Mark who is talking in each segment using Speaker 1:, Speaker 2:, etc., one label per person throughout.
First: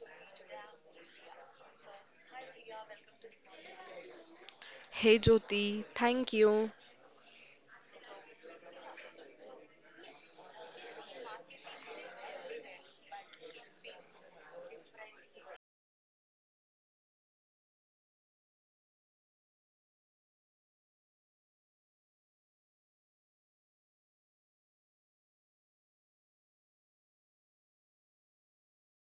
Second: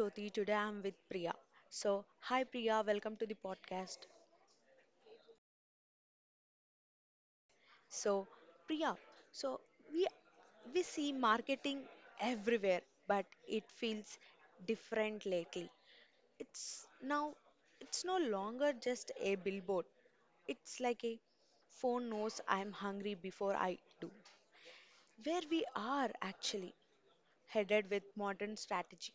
Speaker 1: Jyoti. Today I'm with Priya. Hi Priya, welcome to the podcast.
Speaker 2: Hey Jyoti, thank you.
Speaker 1: So, Priya, so we we see marketing everywhere, but it feels different lately. It's now it's no longer just a billboard. It's like a phone knows I'm hungry before I do. Where we are actually headed with modern strategy.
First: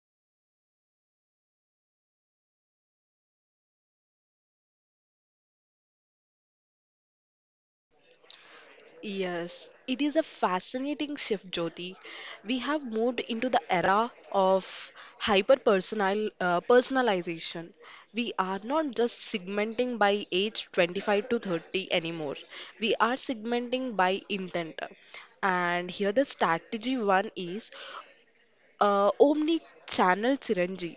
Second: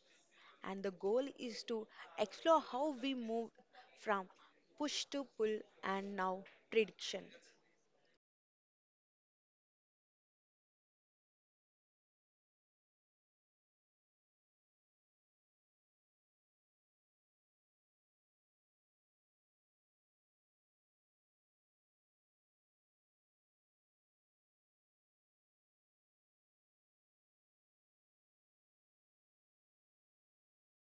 Speaker 1: And the goal is to explore how we move from push to pull and now prediction.
Speaker 2: Yes, it is a fascinating shift, Jyoti. We have moved into the era of hyper personalization. We are not just segmenting by age 25 to 30 anymore. We are segmenting by intent. And here the strategy one is omni channel syringe.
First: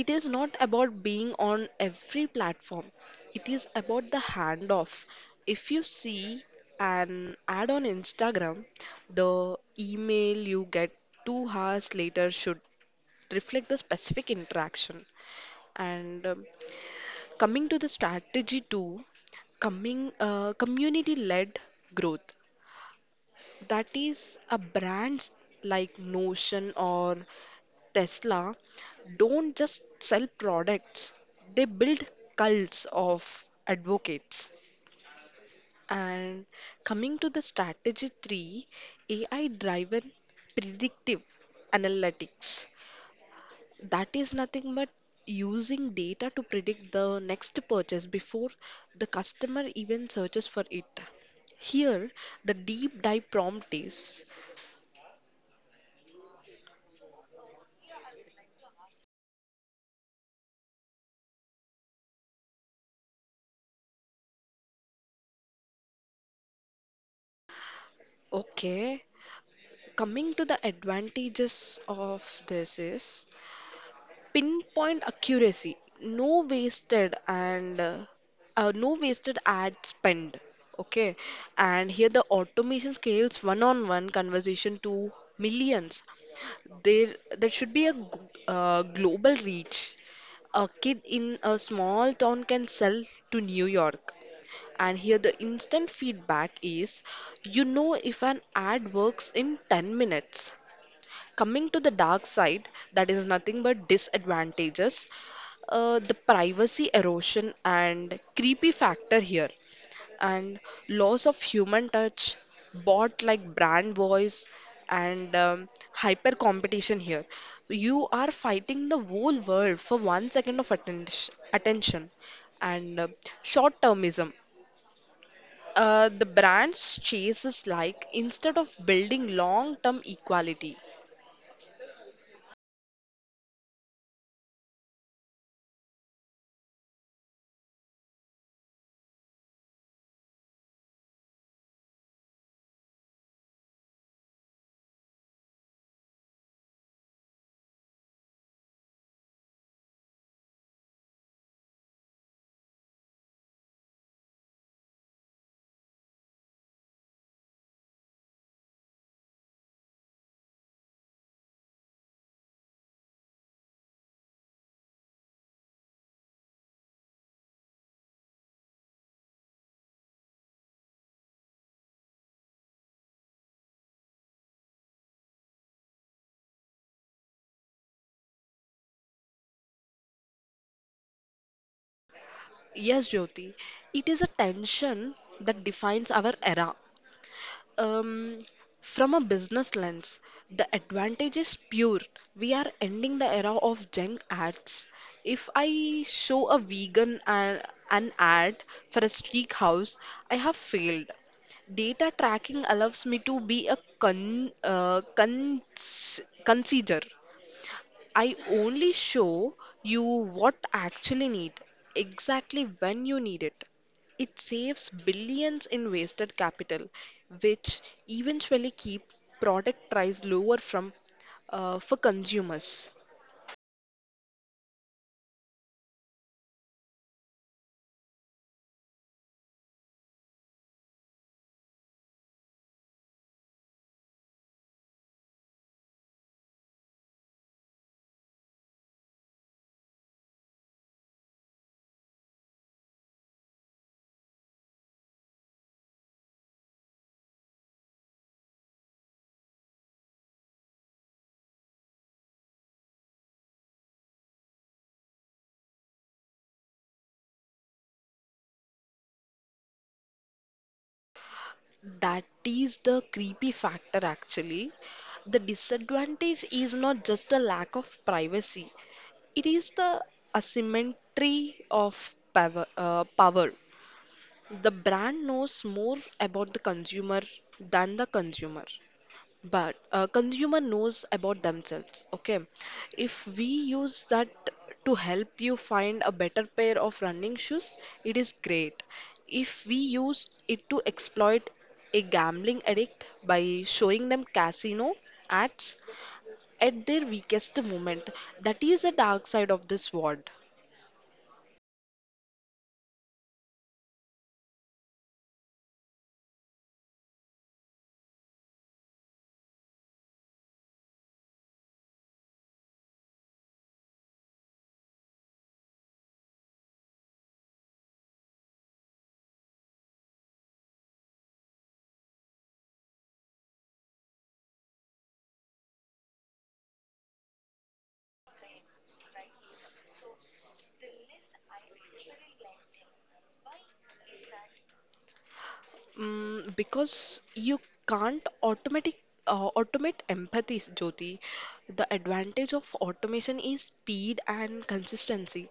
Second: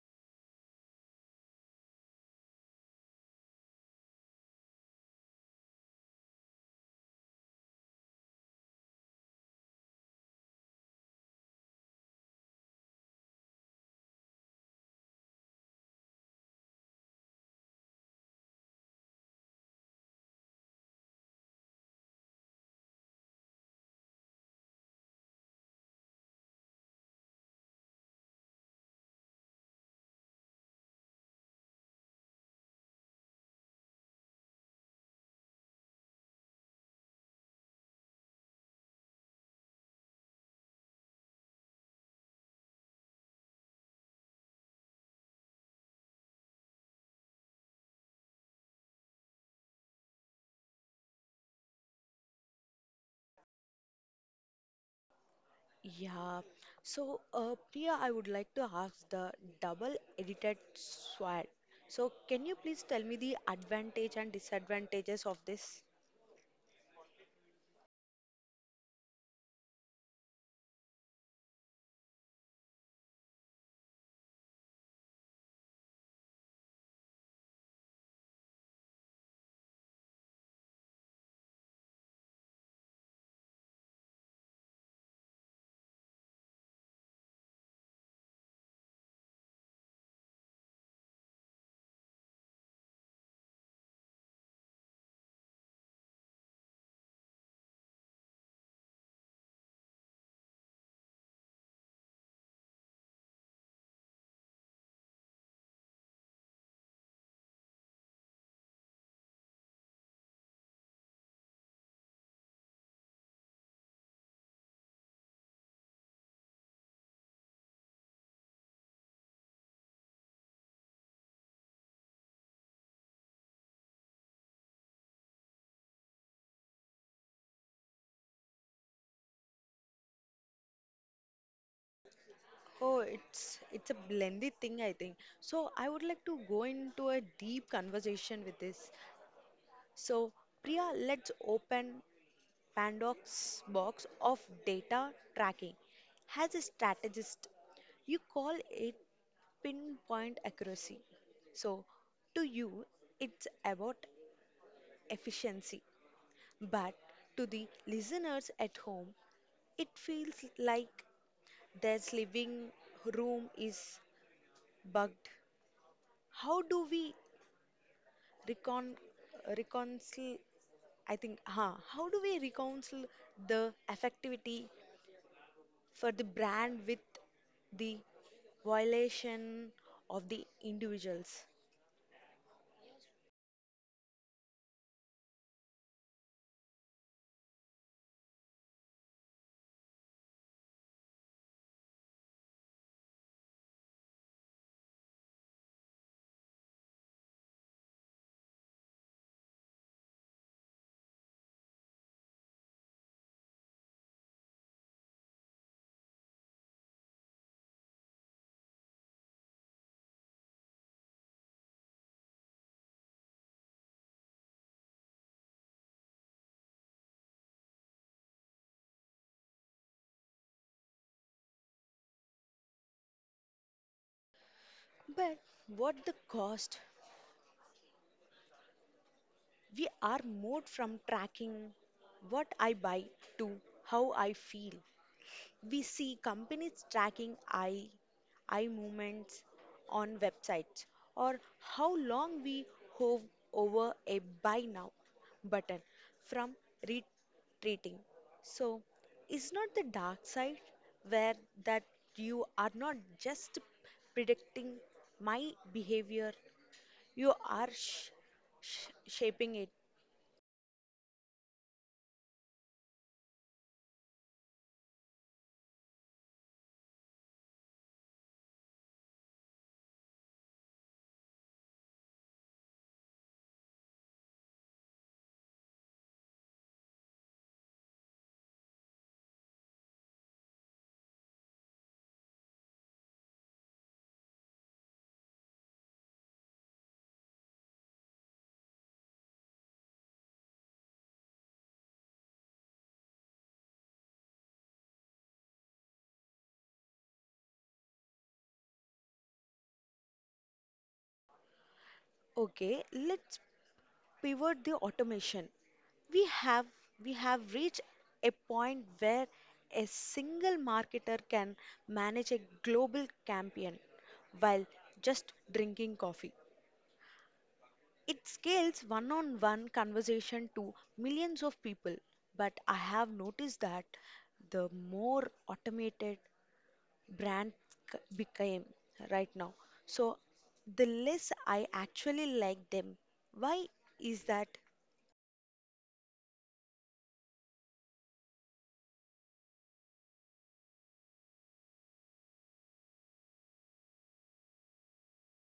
Speaker 2: It is not about being on every platform. It is about the handoff. If you see an ad on Instagram, the email you get 2 hours later should reflect the specific interaction. And coming to the strategy two, coming community-led growth. That is a brands like Notion or Tesla don't just sell products, they build cults of advocates. And coming to the strategy three, AI driven predictive analytics. That is nothing but using data to predict the next purchase before the customer even searches for it. Here, the deep dive prompt is.
Speaker 1: Yeah. So, Priya, I would like to ask the double edited sword. So, can you please tell me the advantage and disadvantages of this?
Speaker 2: Okay. Coming to the advantages of this is pinpoint accuracy, no wasted ad spend. Okay, and here the automation scales one-on-one conversation to millions. There should be a global reach. A kid in a small town can sell to New York. And here the instant feedback is you know if an ad works in 10 minutes. Coming to the dark side, that is nothing but disadvantages, the privacy erosion and creepy factor here, and loss of human touch, bot like brand voice, and hyper competition here. You are fighting the whole world for 1 second of attention and short termism. The brands chases like instead of building long term equality.
Speaker 1: Oh, it's a blended thing, I think. So, I would like to go into a deep conversation with this. So, Priya, let's open Pandox box of data tracking has a strategist. You call it pinpoint accuracy. So, to you, it's about efficiency. But to the listeners at home, it feels like their living room is bugged. How do we recon Reconcile? I think, How do we reconcile the effectivity for the brand with the violation of the individuals.
Speaker 2: Yes, Jyoti. It is a tension that defines our era. Um, from a business lens, the advantage is pure. We are ending the era of junk ads. If I show a vegan an ad for a steakhouse, I have failed. Data tracking allows me to be a consider. I only show you what actually need, exactly when you need it. It saves billions in wasted capital, which eventually keep product price lower from for consumers.
Speaker 1: But what the cost? We are moved from tracking what I buy to how I feel. We see companies tracking eye movements on websites or how long we hover over a buy now button from retreating. So, is not the dark side where that you are not just predicting my behavior, you are shaping it.
Speaker 2: That is the creepy factor actually. The disadvantage is not just the lack of privacy, it is the asymmetry of power. The brand knows more about the consumer than the consumer, but consumer knows about themselves. Okay, if we use that to help you find a better pair of running shoes, it is great. If we use it to exploit a gambling addict by showing them casino ads at their weakest moment, that is the dark side of this world.
Speaker 1: Okay, let's pivot the automation. We have we have reached a point where a single marketer can manage a global campaign while just drinking coffee. It scales one-on-one conversation to millions of people, but I have noticed that the more automated brand became right now, so the less I actually like them. Why is that?
Speaker 2: Mm, because you can't automatic automate empathy, Jyoti. The advantage of automation is speed and consistency.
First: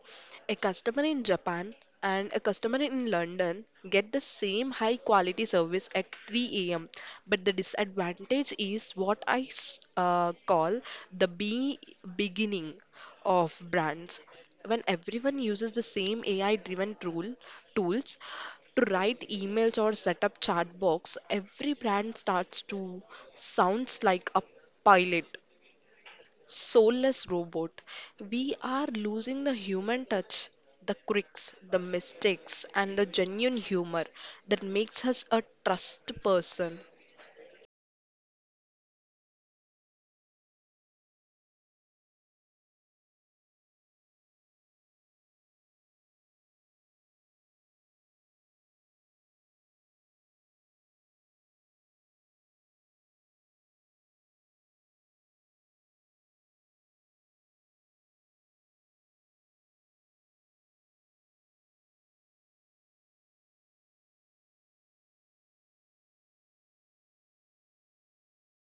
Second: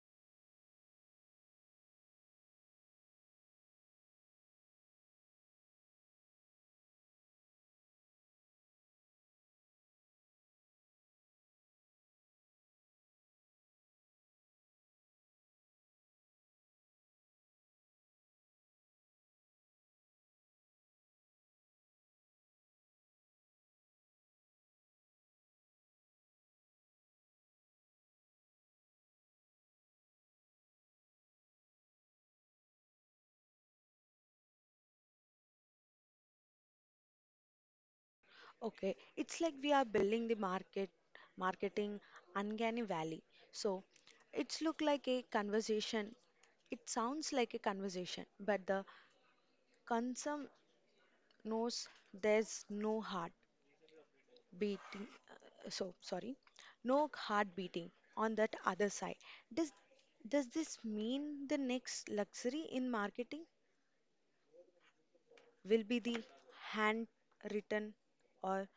Speaker 2: A customer in Japan and a customer in London get the same high quality service at 3 a.m. But the disadvantage is what I call the be beginning of brands when everyone uses the same AI driven tools to write emails or set up chat box, every brand starts to sounds like a pilot, soulless robot. We are losing the human touch, the quirks, the mistakes, and the genuine humor that makes us a trust person.
Speaker 1: Okay, it's like we are building the marketing uncanny valley. So it's look like a conversation. It sounds like a conversation, but the consumer knows there's no heart beating. No heart beating on that other side. Does does this mean the next luxury in marketing will be the handwritten or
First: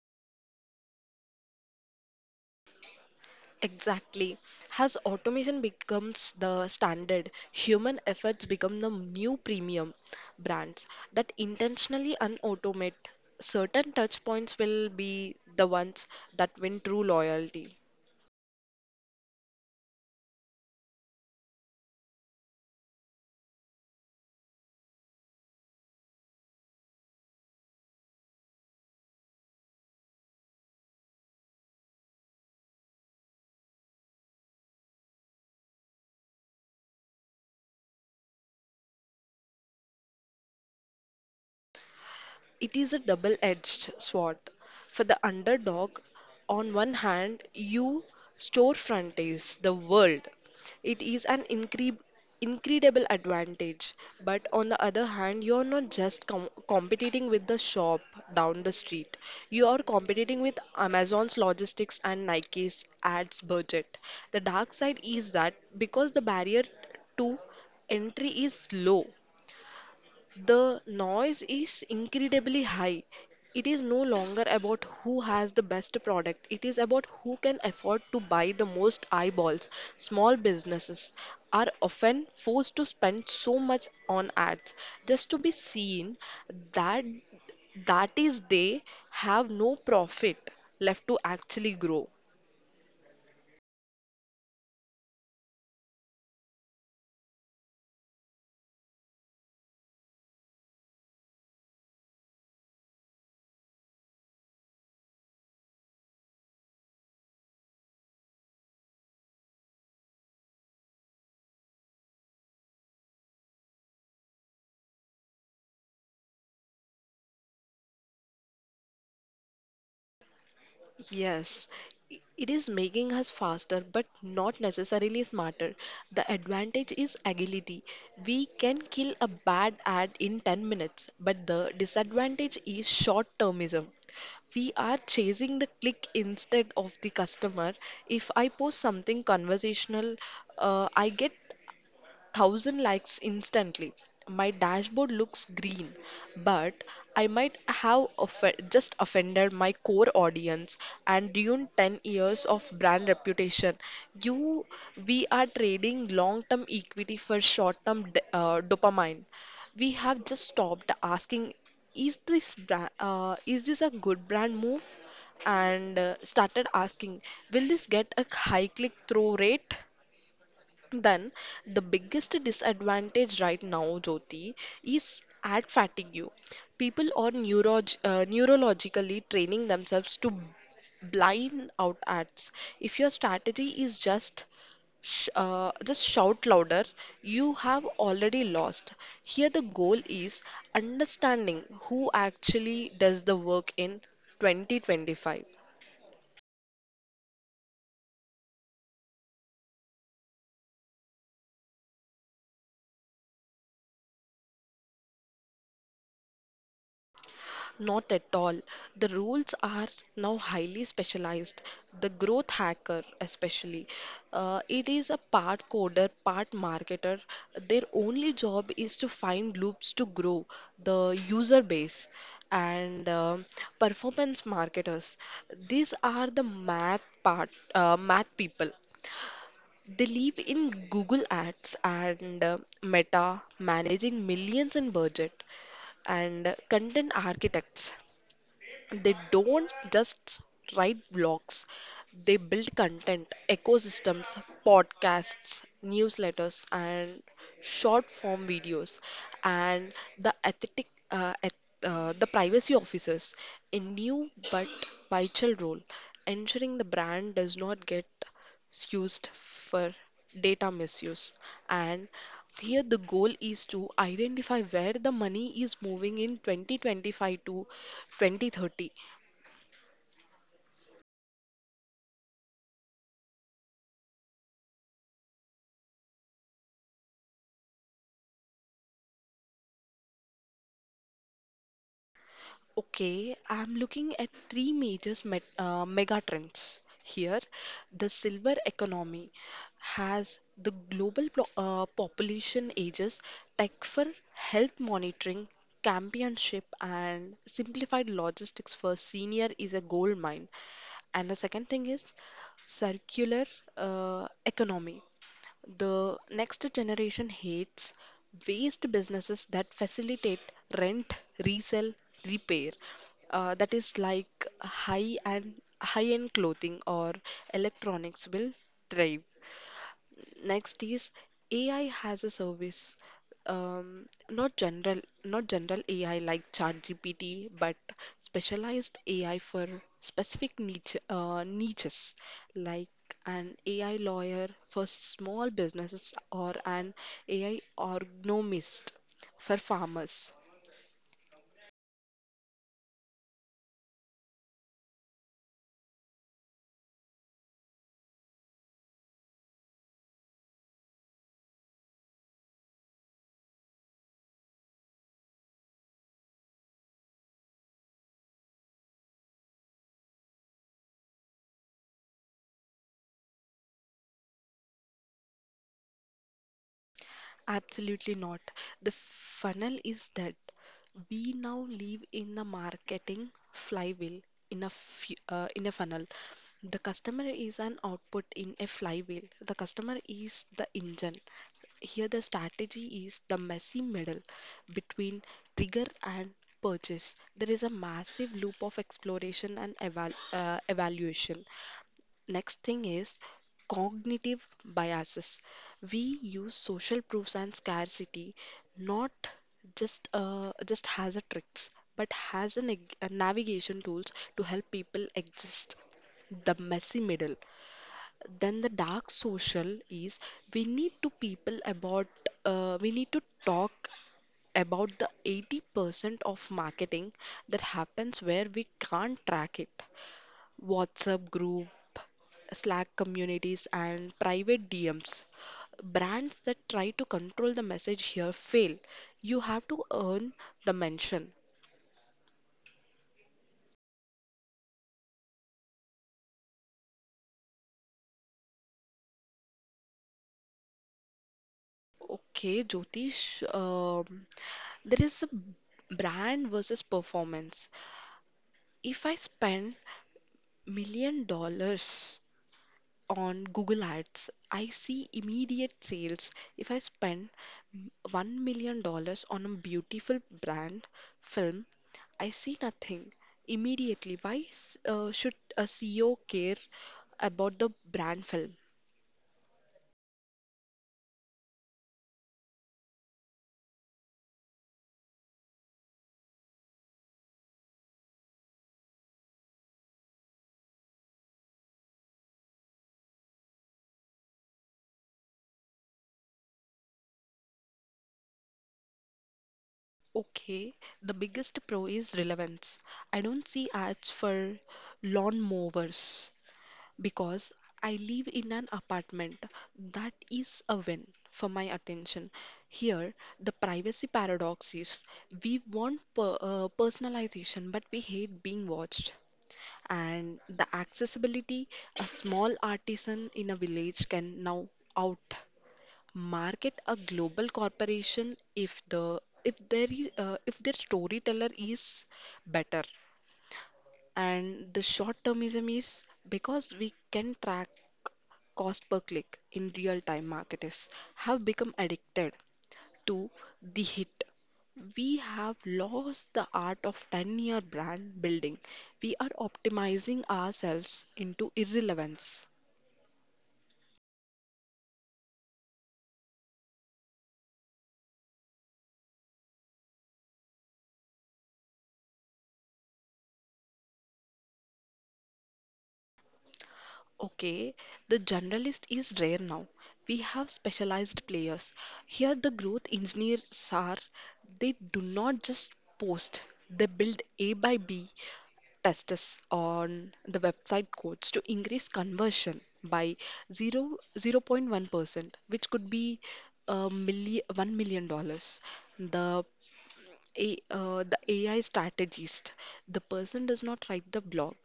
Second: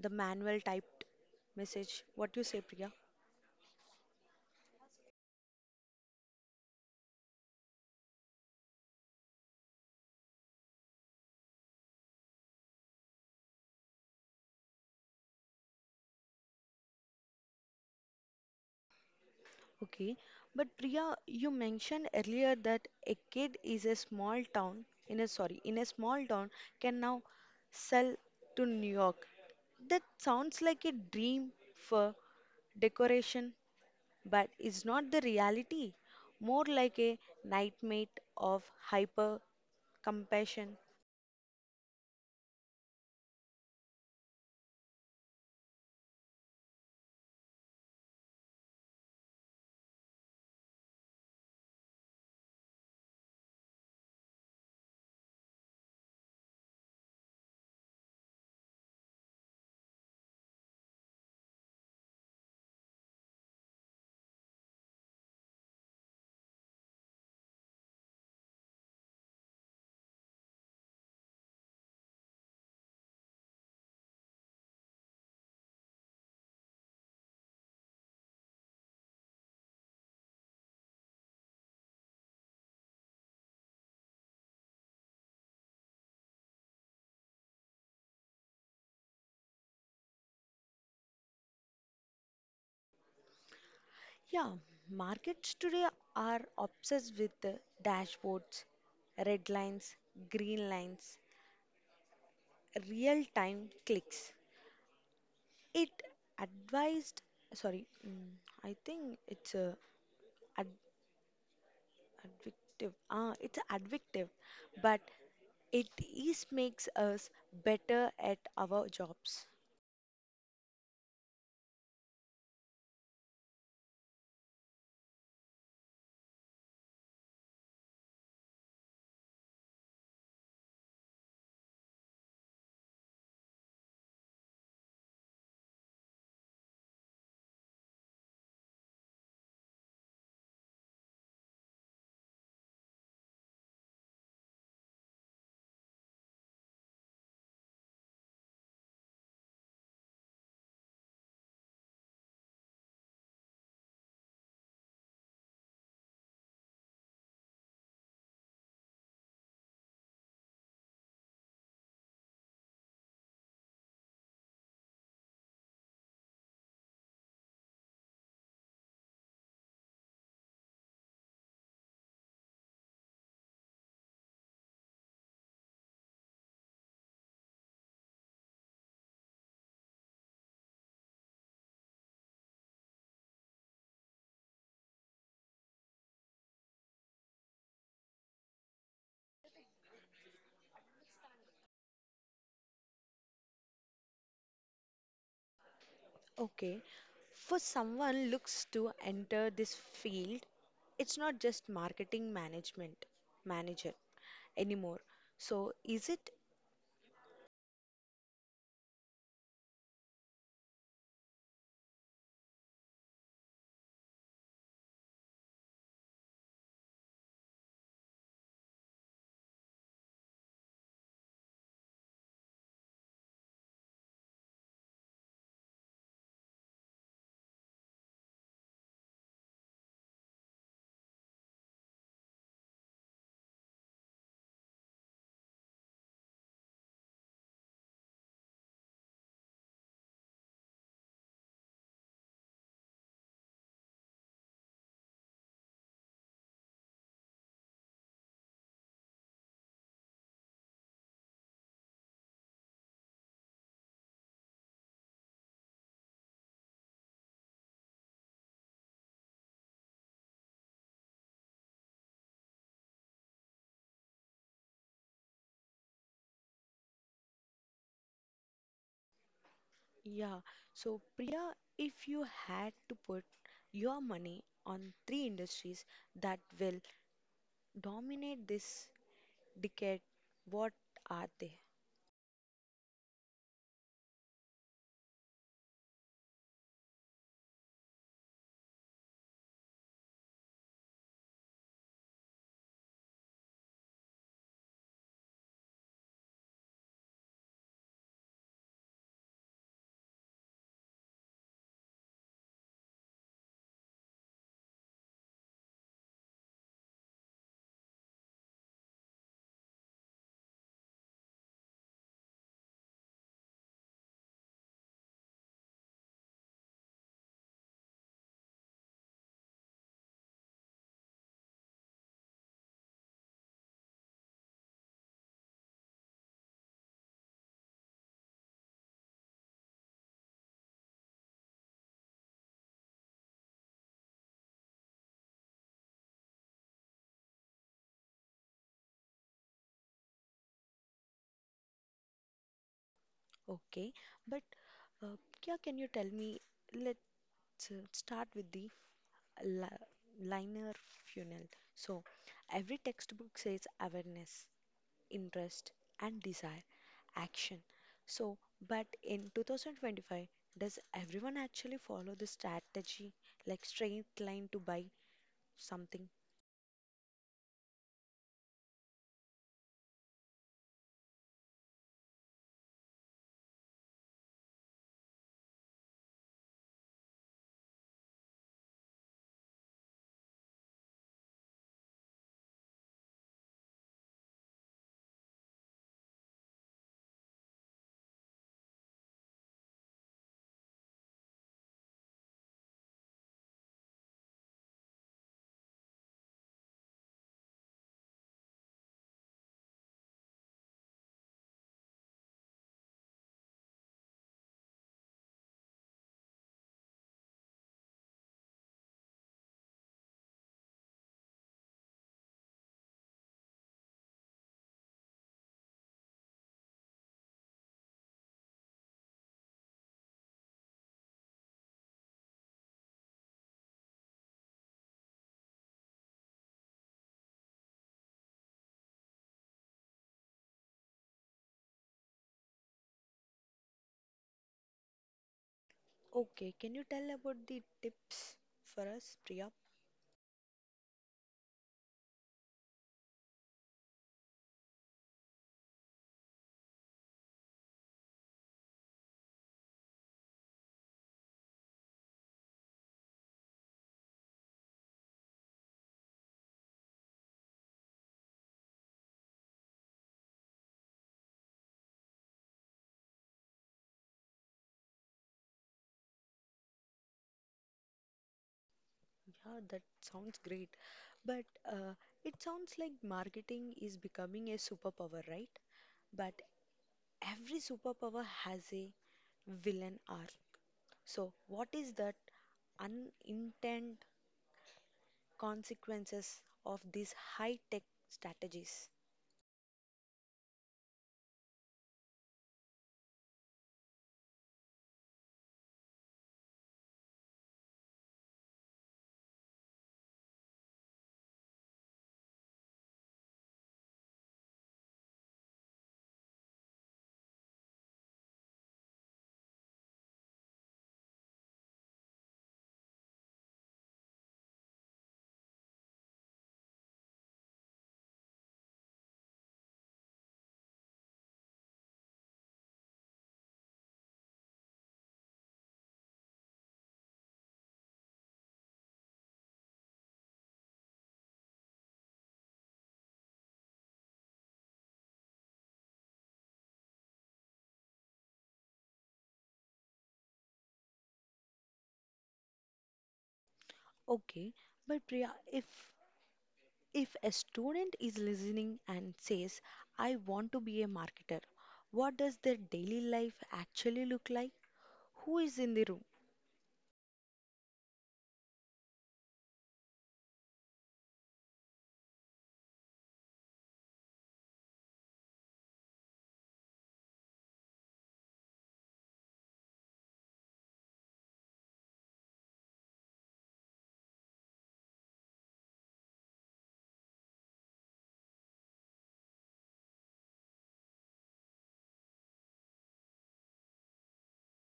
Speaker 1: the manual typed message? What do you say, Priya?
Speaker 2: Exactly. Has automation becomes the standard, human efforts become the new premium brands that intentionally unautomate. Certain touch points will be the ones that win true loyalty.
Speaker 1: Okay, but Priya, you mentioned earlier that a kid is a small town in a sorry, in a small town can now sell to New York. That sounds like a dream for decoration, but is not the reality. More like a nightmare of hyper compassion.
Speaker 2: It is a double edged sword. For the underdog, on one hand, you storefront is the world. It is an incredible advantage. But on the other hand, you are not just competing with the shop down the street, you are competing with Amazon's logistics and Nike's ads budget. The dark side is that because the barrier to entry is low the noise is incredibly high. It is no longer about who has the best product, it is about who can afford to buy the most eyeballs. Small businesses are often forced to spend so much on ads just to be seen that that is they have no profit left to actually grow.
Speaker 1: Yeah, markets today are obsessed with the dashboards, red lines, green lines, real time clicks. It advised, sorry, mm, I think it's ad, addictive. It's addictive, but it is makes us better at our jobs.
Speaker 2: Yes, it is making us faster but not necessarily smarter. The advantage is agility. We can kill a bad ad in 10 minutes, but the disadvantage is short-termism. We are chasing the click instead of the customer. If I post something conversational, I get thousand likes instantly. My dashboard looks green, but I might have just offended my core audience and ruined 10 years of brand reputation. You, we are trading long-term equity for short-term dopamine. We have just stopped asking, is this a good brand move? And started asking, will this get a high click-through rate? Then, the biggest disadvantage right now, Jyoti, is ad fatigue. People are neurologically training themselves to blind out ads. If your strategy is just just shout louder, you have already lost. Here, the goal is understanding who actually does the work in 2025.
Speaker 1: Okay, for someone looks to enter this field, it's not just marketing management manager anymore. So is it?
Speaker 2: Not at all. The roles are now highly specialized. The growth hacker, especially, it is a part coder, part marketer. Their only job is to find loops to grow the user base and performance marketers. These are the math math people. They live in Google Ads and Meta, managing millions in budget and content architects. They don't just write blogs, they build content, ecosystems, podcasts, newsletters, and short form videos. And the ethic, uh, eth- the privacy officers, a new but vital role, ensuring the brand does not get used for data misuse. And here the goal is to identify where the money is moving in 2025 to 2030.
Speaker 1: Yeah. So Priya, if you had to put your money on three industries that will dominate this decade, what are they?
Speaker 2: Okay, I'm looking at three major mega trends here. The silver economy has the global population ages, tech for health monitoring, championship, and simplified logistics for senior is a gold mine. And the second thing is circular economy. The next generation hates waste businesses that facilitate rent, resell, repair. That is like high and high-end clothing or electronics will thrive. Next is AI has a service, not general AI like ChatGPT, but specialized AI for specific niches, like an AI lawyer for small businesses or an AI agronomist for farmers.
Speaker 1: Okay, but uh, yeah, can you tell me? Let's start with the li- liner funnel. So, every textbook says awareness, interest, and desire, action. So, but in 2025, does everyone actually follow the strategy like straight line to buy something?
Speaker 2: Absolutely not. The funnel is dead. We now live in a marketing flywheel in a funnel. The customer is an output in a flywheel. The customer is the engine. Here the strategy is the messy middle between trigger and purchase. There is a massive loop of exploration and evaluation. Next thing is cognitive biases. We use social proofs and scarcity not just as a tricks, but as a navigation tools to help people exist. The messy middle. Then the dark social is we need to people about we need to talk about the 80% of marketing that happens where we can't track it. WhatsApp group, Slack communities, and private DMs. Brands that try to control the message here fail. You have to earn the mention.
Speaker 1: Okay, can you tell about the tips for us, Priya?
Speaker 2: Okay, Jyotish, there is a brand versus performance. If I spend million dollars on Google Ads, I see immediate sales. If I spend $1 million dollars on a beautiful brand film, I see nothing immediately. Why should a CEO care about the brand film?
Speaker 1: Yeah, that sounds great. But uh, it sounds like marketing is becoming a superpower, right? But every superpower has a villain arc. So, what is that unintended consequences of these high-tech strategies?
Speaker 2: Okay, the biggest pro is relevance. I don't see ads for lawn mowers. Because I live in an apartment, that is a win for my attention. Here, the privacy paradox is we want personalization, but we hate being watched. And the accessibility a small artisan in a village can now out market a global corporation if their storyteller is better and the short termism is because we can track cost per click in real time, marketers have become addicted to the hit. We have lost the art of 10-year brand building. We are optimizing ourselves into irrelevance.
Speaker 1: Okay, but Priya, if a student is listening and says, "I want to be a marketer," what does their daily life actually look like? Who is in the room?
Speaker 2: Okay, the generalist is rare now. We have specialized players. Here, the growth engineers are, they do not just post, they build A by B tests on the website codes to increase conversion by zero zero point 1%, which could be $1 million dollars. The the AI strategist. The person does not write the blog,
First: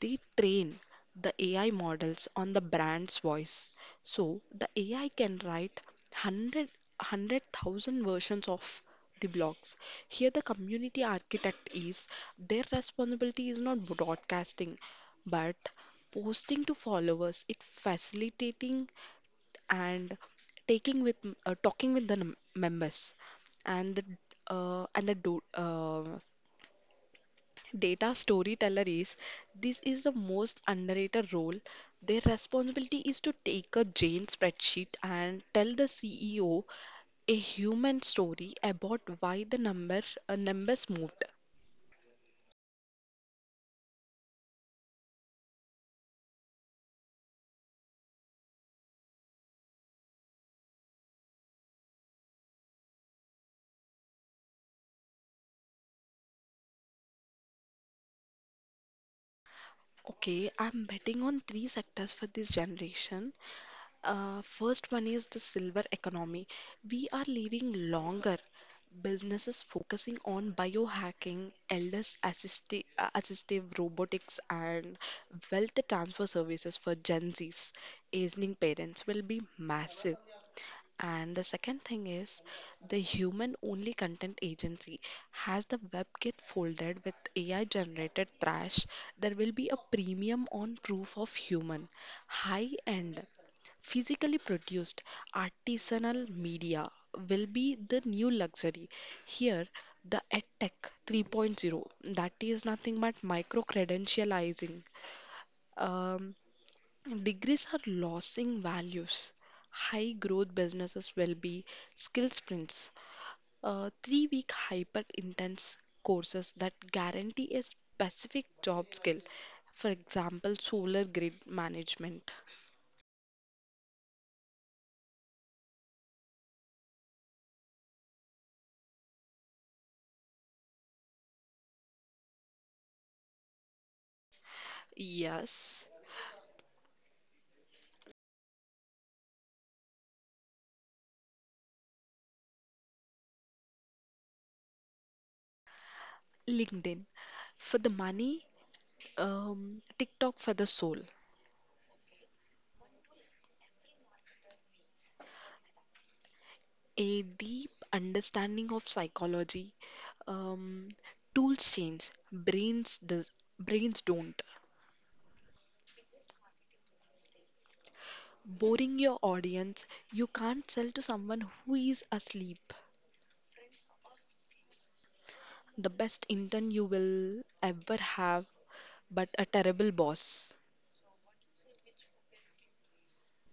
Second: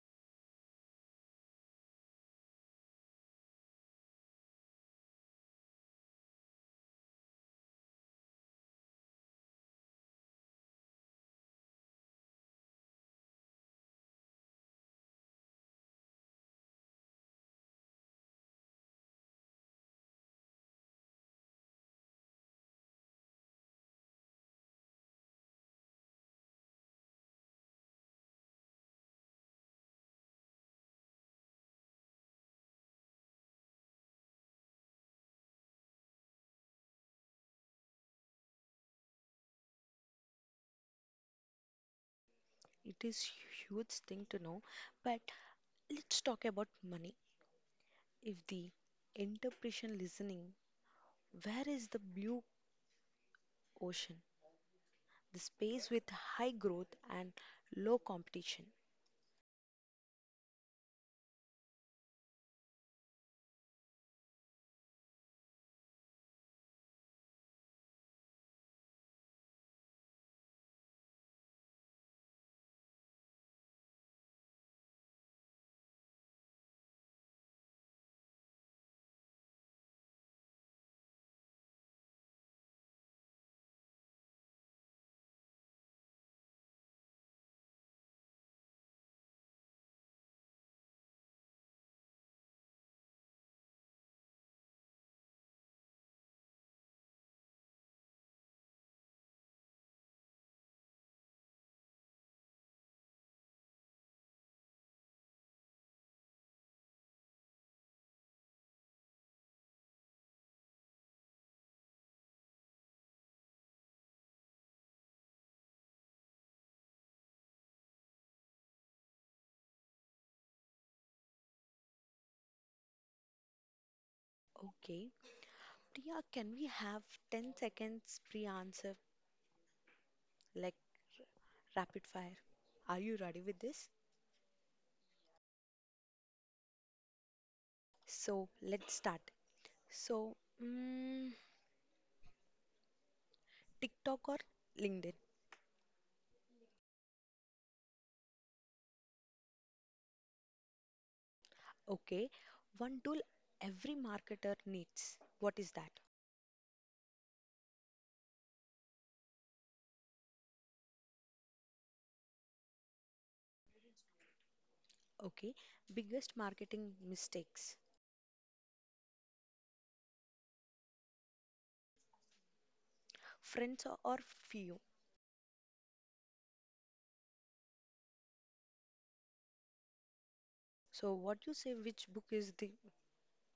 Speaker 2: they train the AI models on the brand's voice. So the AI can write hundred hundred thousand versions of the blogs. Here, the community architect is their responsibility is not broadcasting but posting to followers, it facilitating and taking talking with members and the and the do, data storyteller is this is the most underrated role their responsibility is to take a jane spreadsheet and tell the CEO a human story about why the numbers moved.
Speaker 1: It is huge thing to know, but let's talk about money. If the interpretation listening, where is the blue ocean? The space with high growth and low competition.
Speaker 2: Okay, I'm betting on three sectors for this generation. First one is the silver economy. We are living longer. Businesses focusing on biohacking, elders assistive robotics, and wealth transfer services for Gen Z's. Aging parents will be massive. And the second thing is the human only content agency. Has the web get folded with AI generated trash, there will be a premium on proof of human, high end, physically produced artisanal media will be the new luxury. Here, the EdTech 3.0, that is nothing but micro credentializing. Degrees are losing values. High growth businesses will be skill sprints, 3 week hyper intense courses that guarantee a specific job skill. For example, solar grid management.
Speaker 1: Okay, Priya, can we have 10 seconds pre-answer like rapid fire? Are you ready with this?
Speaker 2: Yes,
Speaker 1: So let's start. So, mm, TikTok or LinkedIn?
Speaker 2: LinkedIn for the money, TikTok for the soul.
Speaker 1: Okay, one tool every marketer needs. What is that?
Speaker 2: A deep understanding of psychology. Um, Tools change, brains don't.
Speaker 1: Okay, biggest marketing mistakes.
Speaker 2: Boring your audience. You can't sell to someone who is asleep.
Speaker 1: Friends or few.
Speaker 2: The best intern you will ever have, but a terrible boss.
Speaker 1: So, what you say, which book is the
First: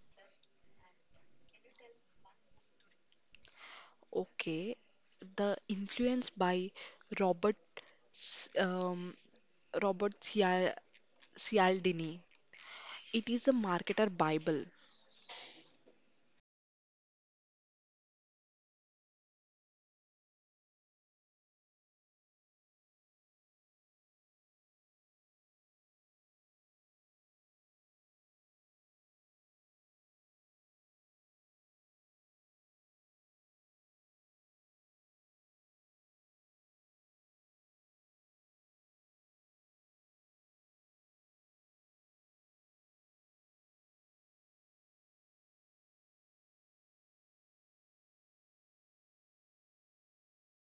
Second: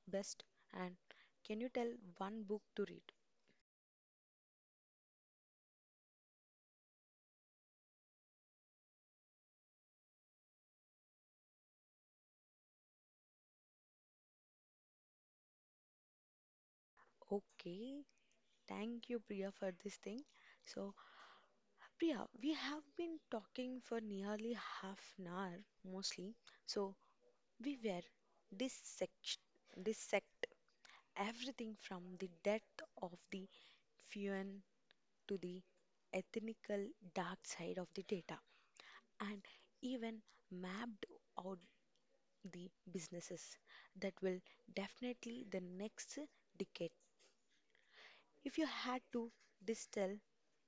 Speaker 1: best? And can you tell one book to read?
Speaker 2: Okay, the influence by Robert S- um, Robert Cial- Cialdini. It is a marketer bible.
Speaker 1: Okay, thank you, Priya, for this thing. So, Priya, we have been talking for nearly half an hour mostly. So, we were dissect, dissect everything from the depth of the fuel to the ethnical dark side of the data, and even mapped out the businesses that will definitely the next decade. If you had to distill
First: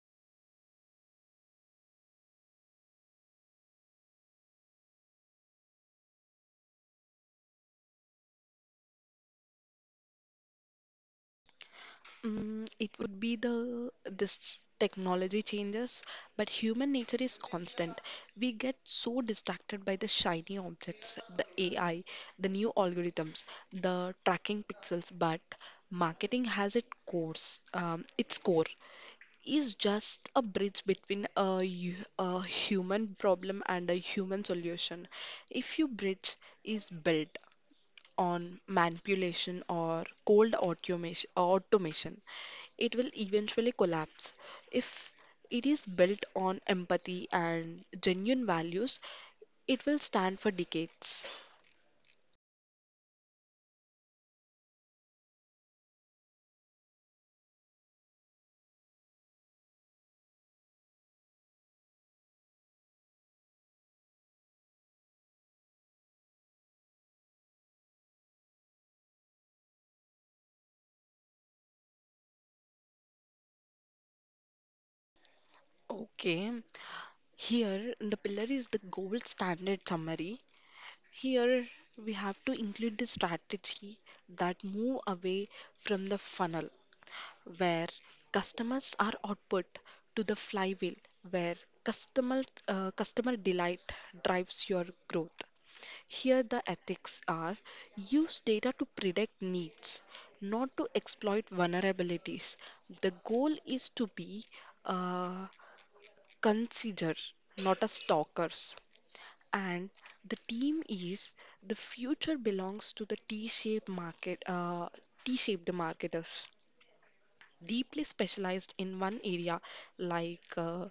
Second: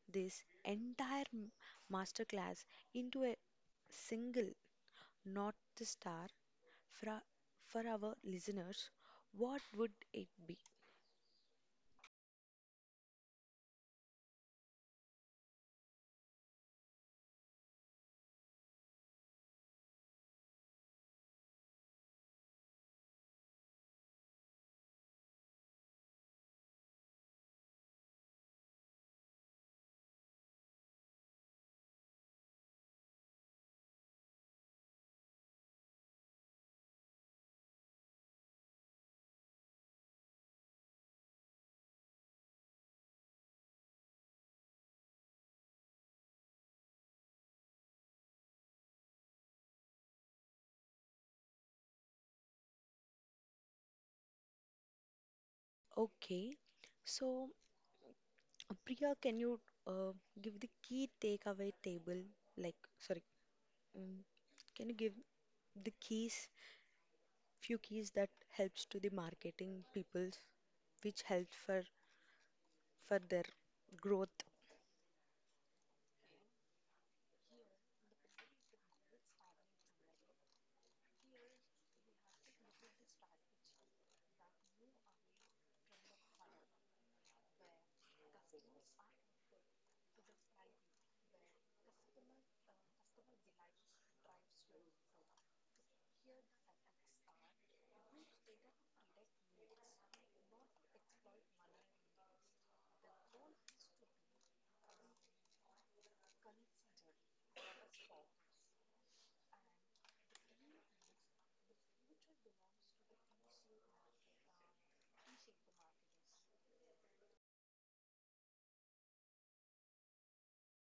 Speaker 1: this entire masterclass into a single North Star for, for our listeners, what would it be?
Speaker 2: Mm, it would be the this technology changes, but human nature is constant. We get so distracted by the shiny objects, the AI, the new algorithms, the tracking pixels, but marketing has its course, its core is just a bridge between a human problem and a human solution. If you bridge is built, on manipulation or cold automation, automation, it will eventually collapse. If it is built on empathy and genuine values, it will stand for decades.
Speaker 1: Okay, so, Priya, can you uh, give the key takeaway table? Like, sorry, mm, can you give the keys few keys that helps to the marketing people which helps for their growth.
Speaker 2: Okay, here the pillar is the gold standard summary. Here we have to include the strategy that move away from the funnel, where customers are output to the flywheel, where customer customer delight drives your growth. Here the ethics are use data to predict needs, not to exploit vulnerabilities. The goal is to be a consider, not a stalkers. And the team is the future belongs to the T-shaped marketers deeply specialized in one area like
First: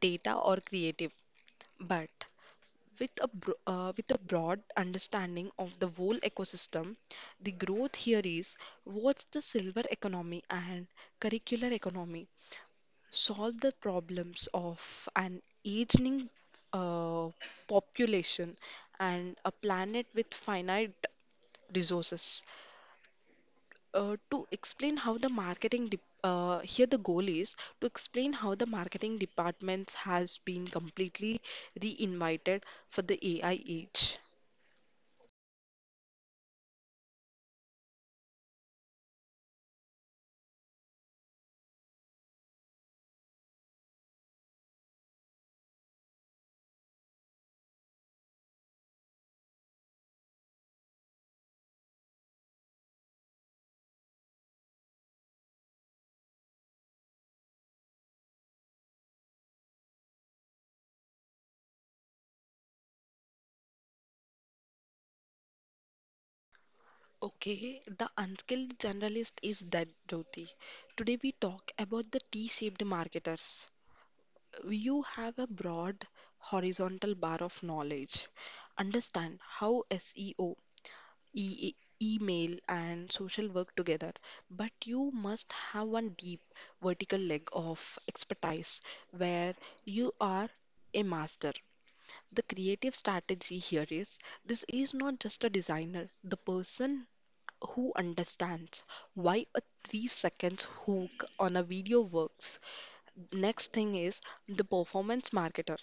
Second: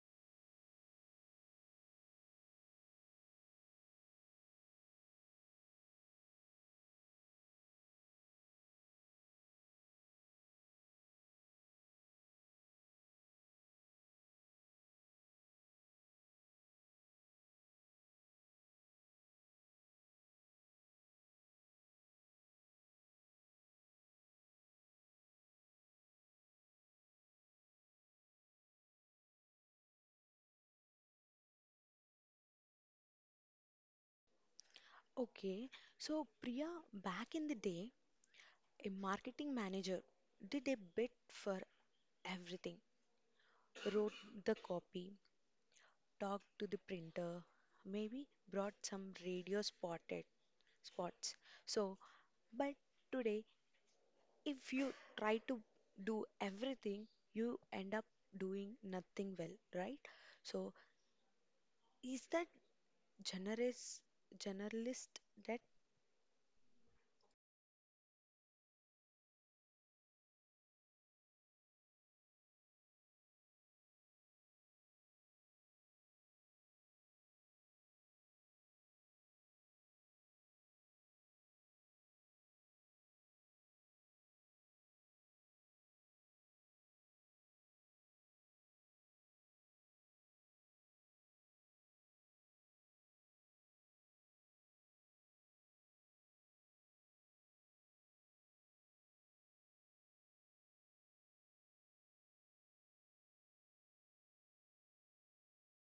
Speaker 2: data or creative, but with a broad understanding of the whole ecosystem. The growth here is what's the silver economy and curricular economy solve the problems of an aging uh, population and a planet with finite resources to explain how the marketing de- here the goal is to explain how the marketing departments has been completely reinvited for the AI age.
Speaker 1: Okay, so Priya, back in the day, a marketing manager did a bit for everything. Wrote the copy, talked to the printer, maybe brought some radio spotted spots. So, but today, if you try to do everything, you end up doing nothing well, right? So, is that Generous generalist that
Speaker 2: Okay, the unskilled generalist is dead, Jyoti. Today we talk about the T-shaped marketers. You have a broad horizontal bar of knowledge. Understand how SEO e- e, email and social work together, but you must have one deep vertical leg of expertise where you are a master. The creative strategy here is this is not just a designer, the person who understands why a 3 seconds hook on a video works. Next thing is the performance marketer.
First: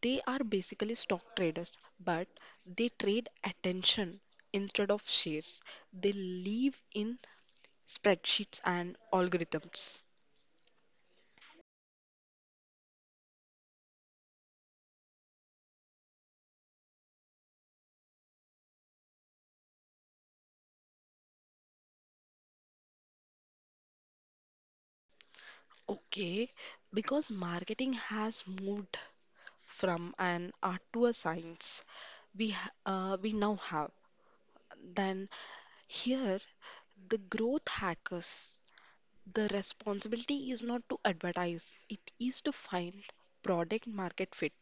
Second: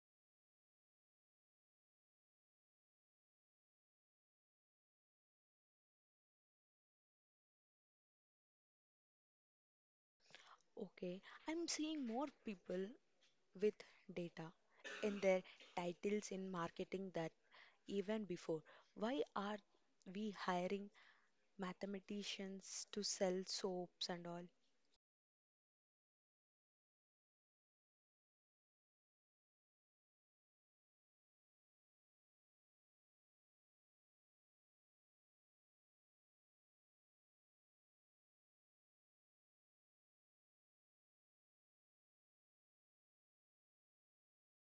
Speaker 2: They are basically stock traders, but they trade attention instead of shares. They live in spreadsheets and algorithms.
Speaker 1: okay, I'm seeing more people with data in their titles in marketing that even before. Why are we hiring mathematicians to sell soaps and all?
Speaker 2: Okay, because marketing has moved from an art to a science. We now have. Then here, the growth hackers. The responsibility is not to advertise, it is to find product market fit.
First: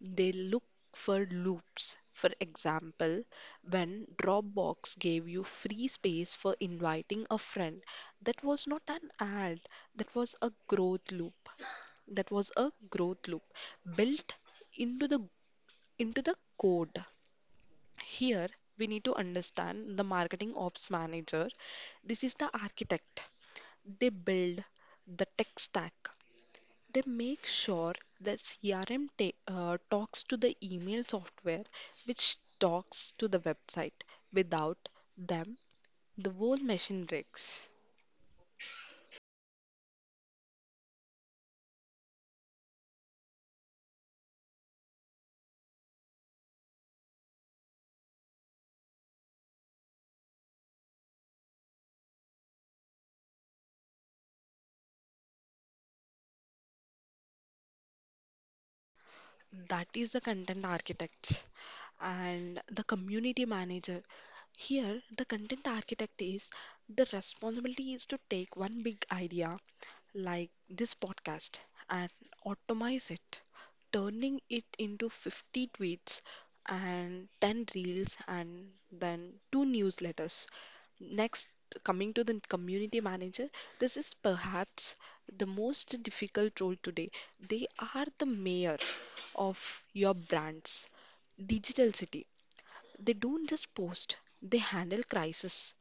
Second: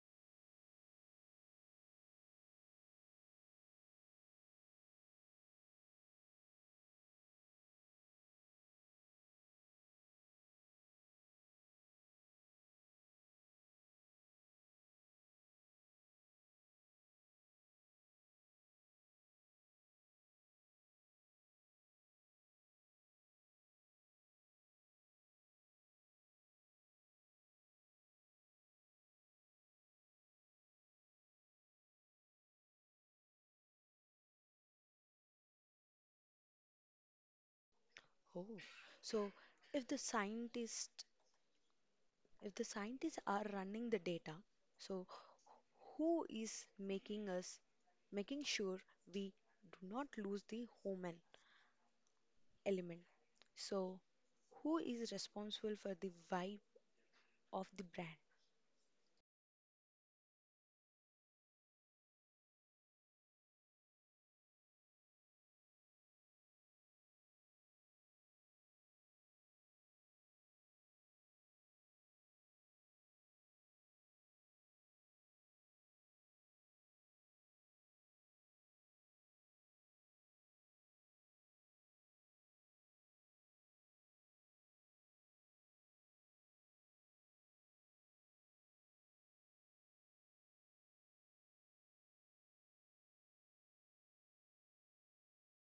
Speaker 2: They look for loops. For example, when Dropbox gave you free space for inviting a friend, that was not an ad, that was a growth loop. That was a growth loop built into the into the code. Here, we need to understand the marketing ops manager. This is the architect. They build the tech stack. They make sure the CRM talks to the email software, which talks to the website. Without them, the whole machine breaks.
Speaker 1: Oh, so if the scientists if the scientists are running the data, so who is making sure we do not lose the human element. So, who is responsible for the vibe of the brand?
Speaker 2: That is the content architect and the community manager. Here, the content architect is the responsibility is to take one big idea like this podcast and optimize it, turning it into 50 tweets and 10 reels and then two newsletters. Next, coming to the community manager, this is perhaps the most difficult role today. They are the mayor of your brands. Digital City. They don't just post, they handle crisis.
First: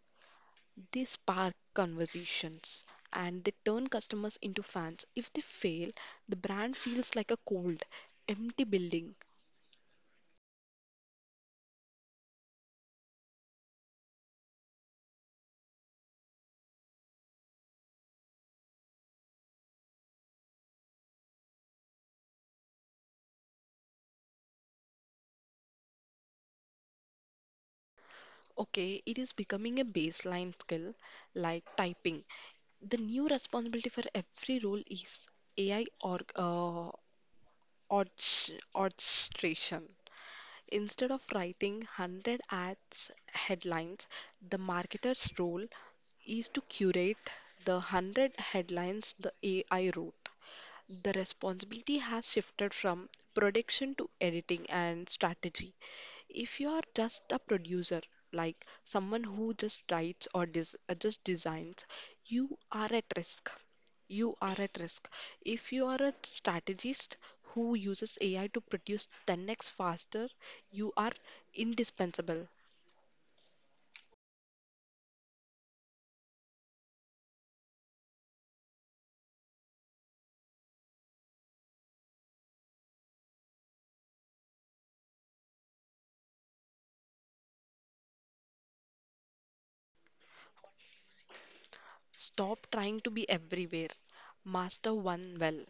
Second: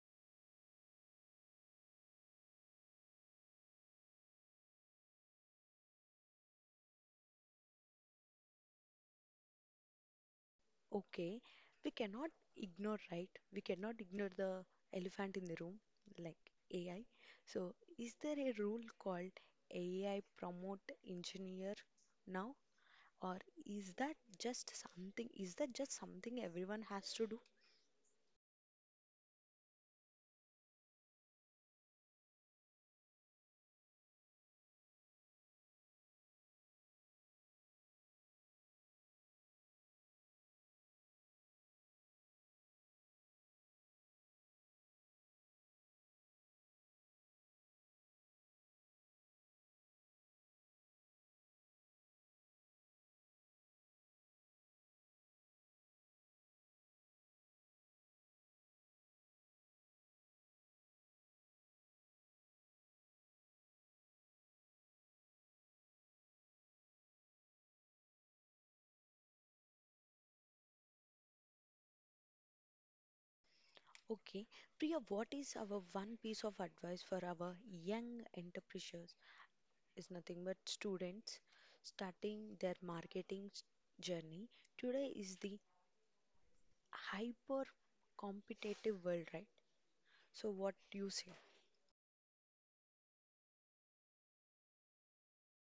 Speaker 2: They spark conversations and they turn customers into fans. If they fail, the brand feels like a cold, empty building.
Speaker 1: Okay, we cannot ignore, right? We cannot ignore the elephant in the room, like AI. So, is there a rule called AI promote engineer now? Or is that just something? Is that just something everyone has to do?
Speaker 2: Okay, it is becoming a baseline skill like typing. The new responsibility for every role is AI or orchestration. Instead of writing 100 ads headlines, the marketer's role is to curate the 100 headlines the AI wrote. The responsibility has shifted from production to editing and strategy. If you are just a producer, like someone who just writes or just designs, you are at risk. You are at risk. If you are a strategist who uses AI to produce 10x faster, you are indispensable.
Speaker 1: Okay, Priya, what is our one piece of advice for our young entrepreneurs is nothing but students starting their marketing journey. Today is the hyper competitive world, right? So, what you say?
Speaker 2: Stop trying to be everywhere. Master one well.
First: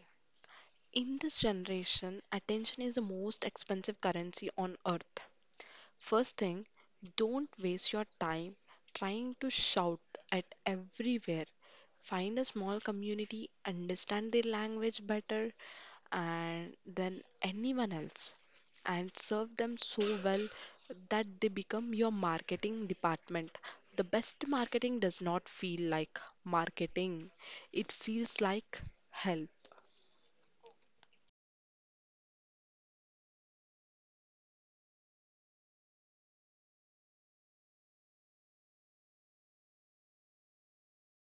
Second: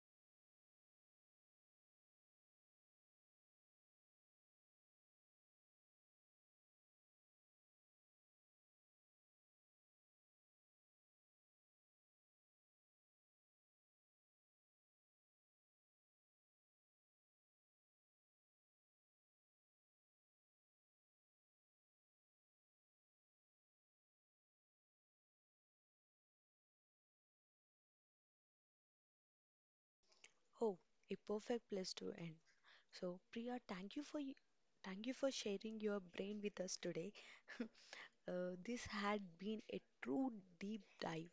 Speaker 2: In this generation, attention is the most expensive currency on earth. First thing, don't waste your time trying to shout at everywhere. Find a small community, understand their language better and than anyone else, and serve them so well that they become your marketing department. The best marketing does not feel like marketing, it feels like help.
Speaker 1: Oh, a perfect place to end. So, Priya, thank you for sharing your brain with us today. This had been a true deep dive.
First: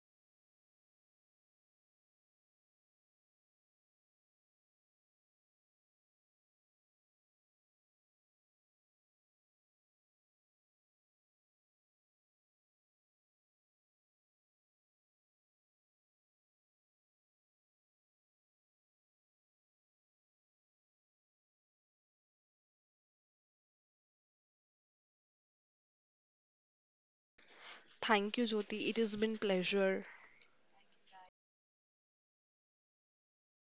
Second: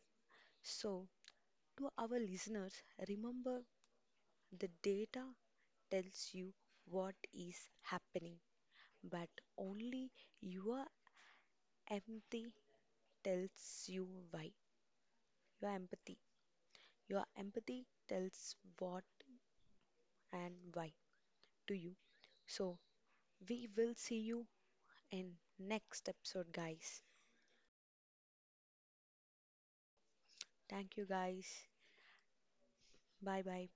Speaker 1: So, to our listeners, remember the data tells you what is happening, but only your empathy tells you why. Your empathy. Your empathy tells what and why to you. So we will see you in next episode guys.
Speaker 2: Thank you, Jyoti. It has been pleasure.
Speaker 1: Thank you guys. Bye bye.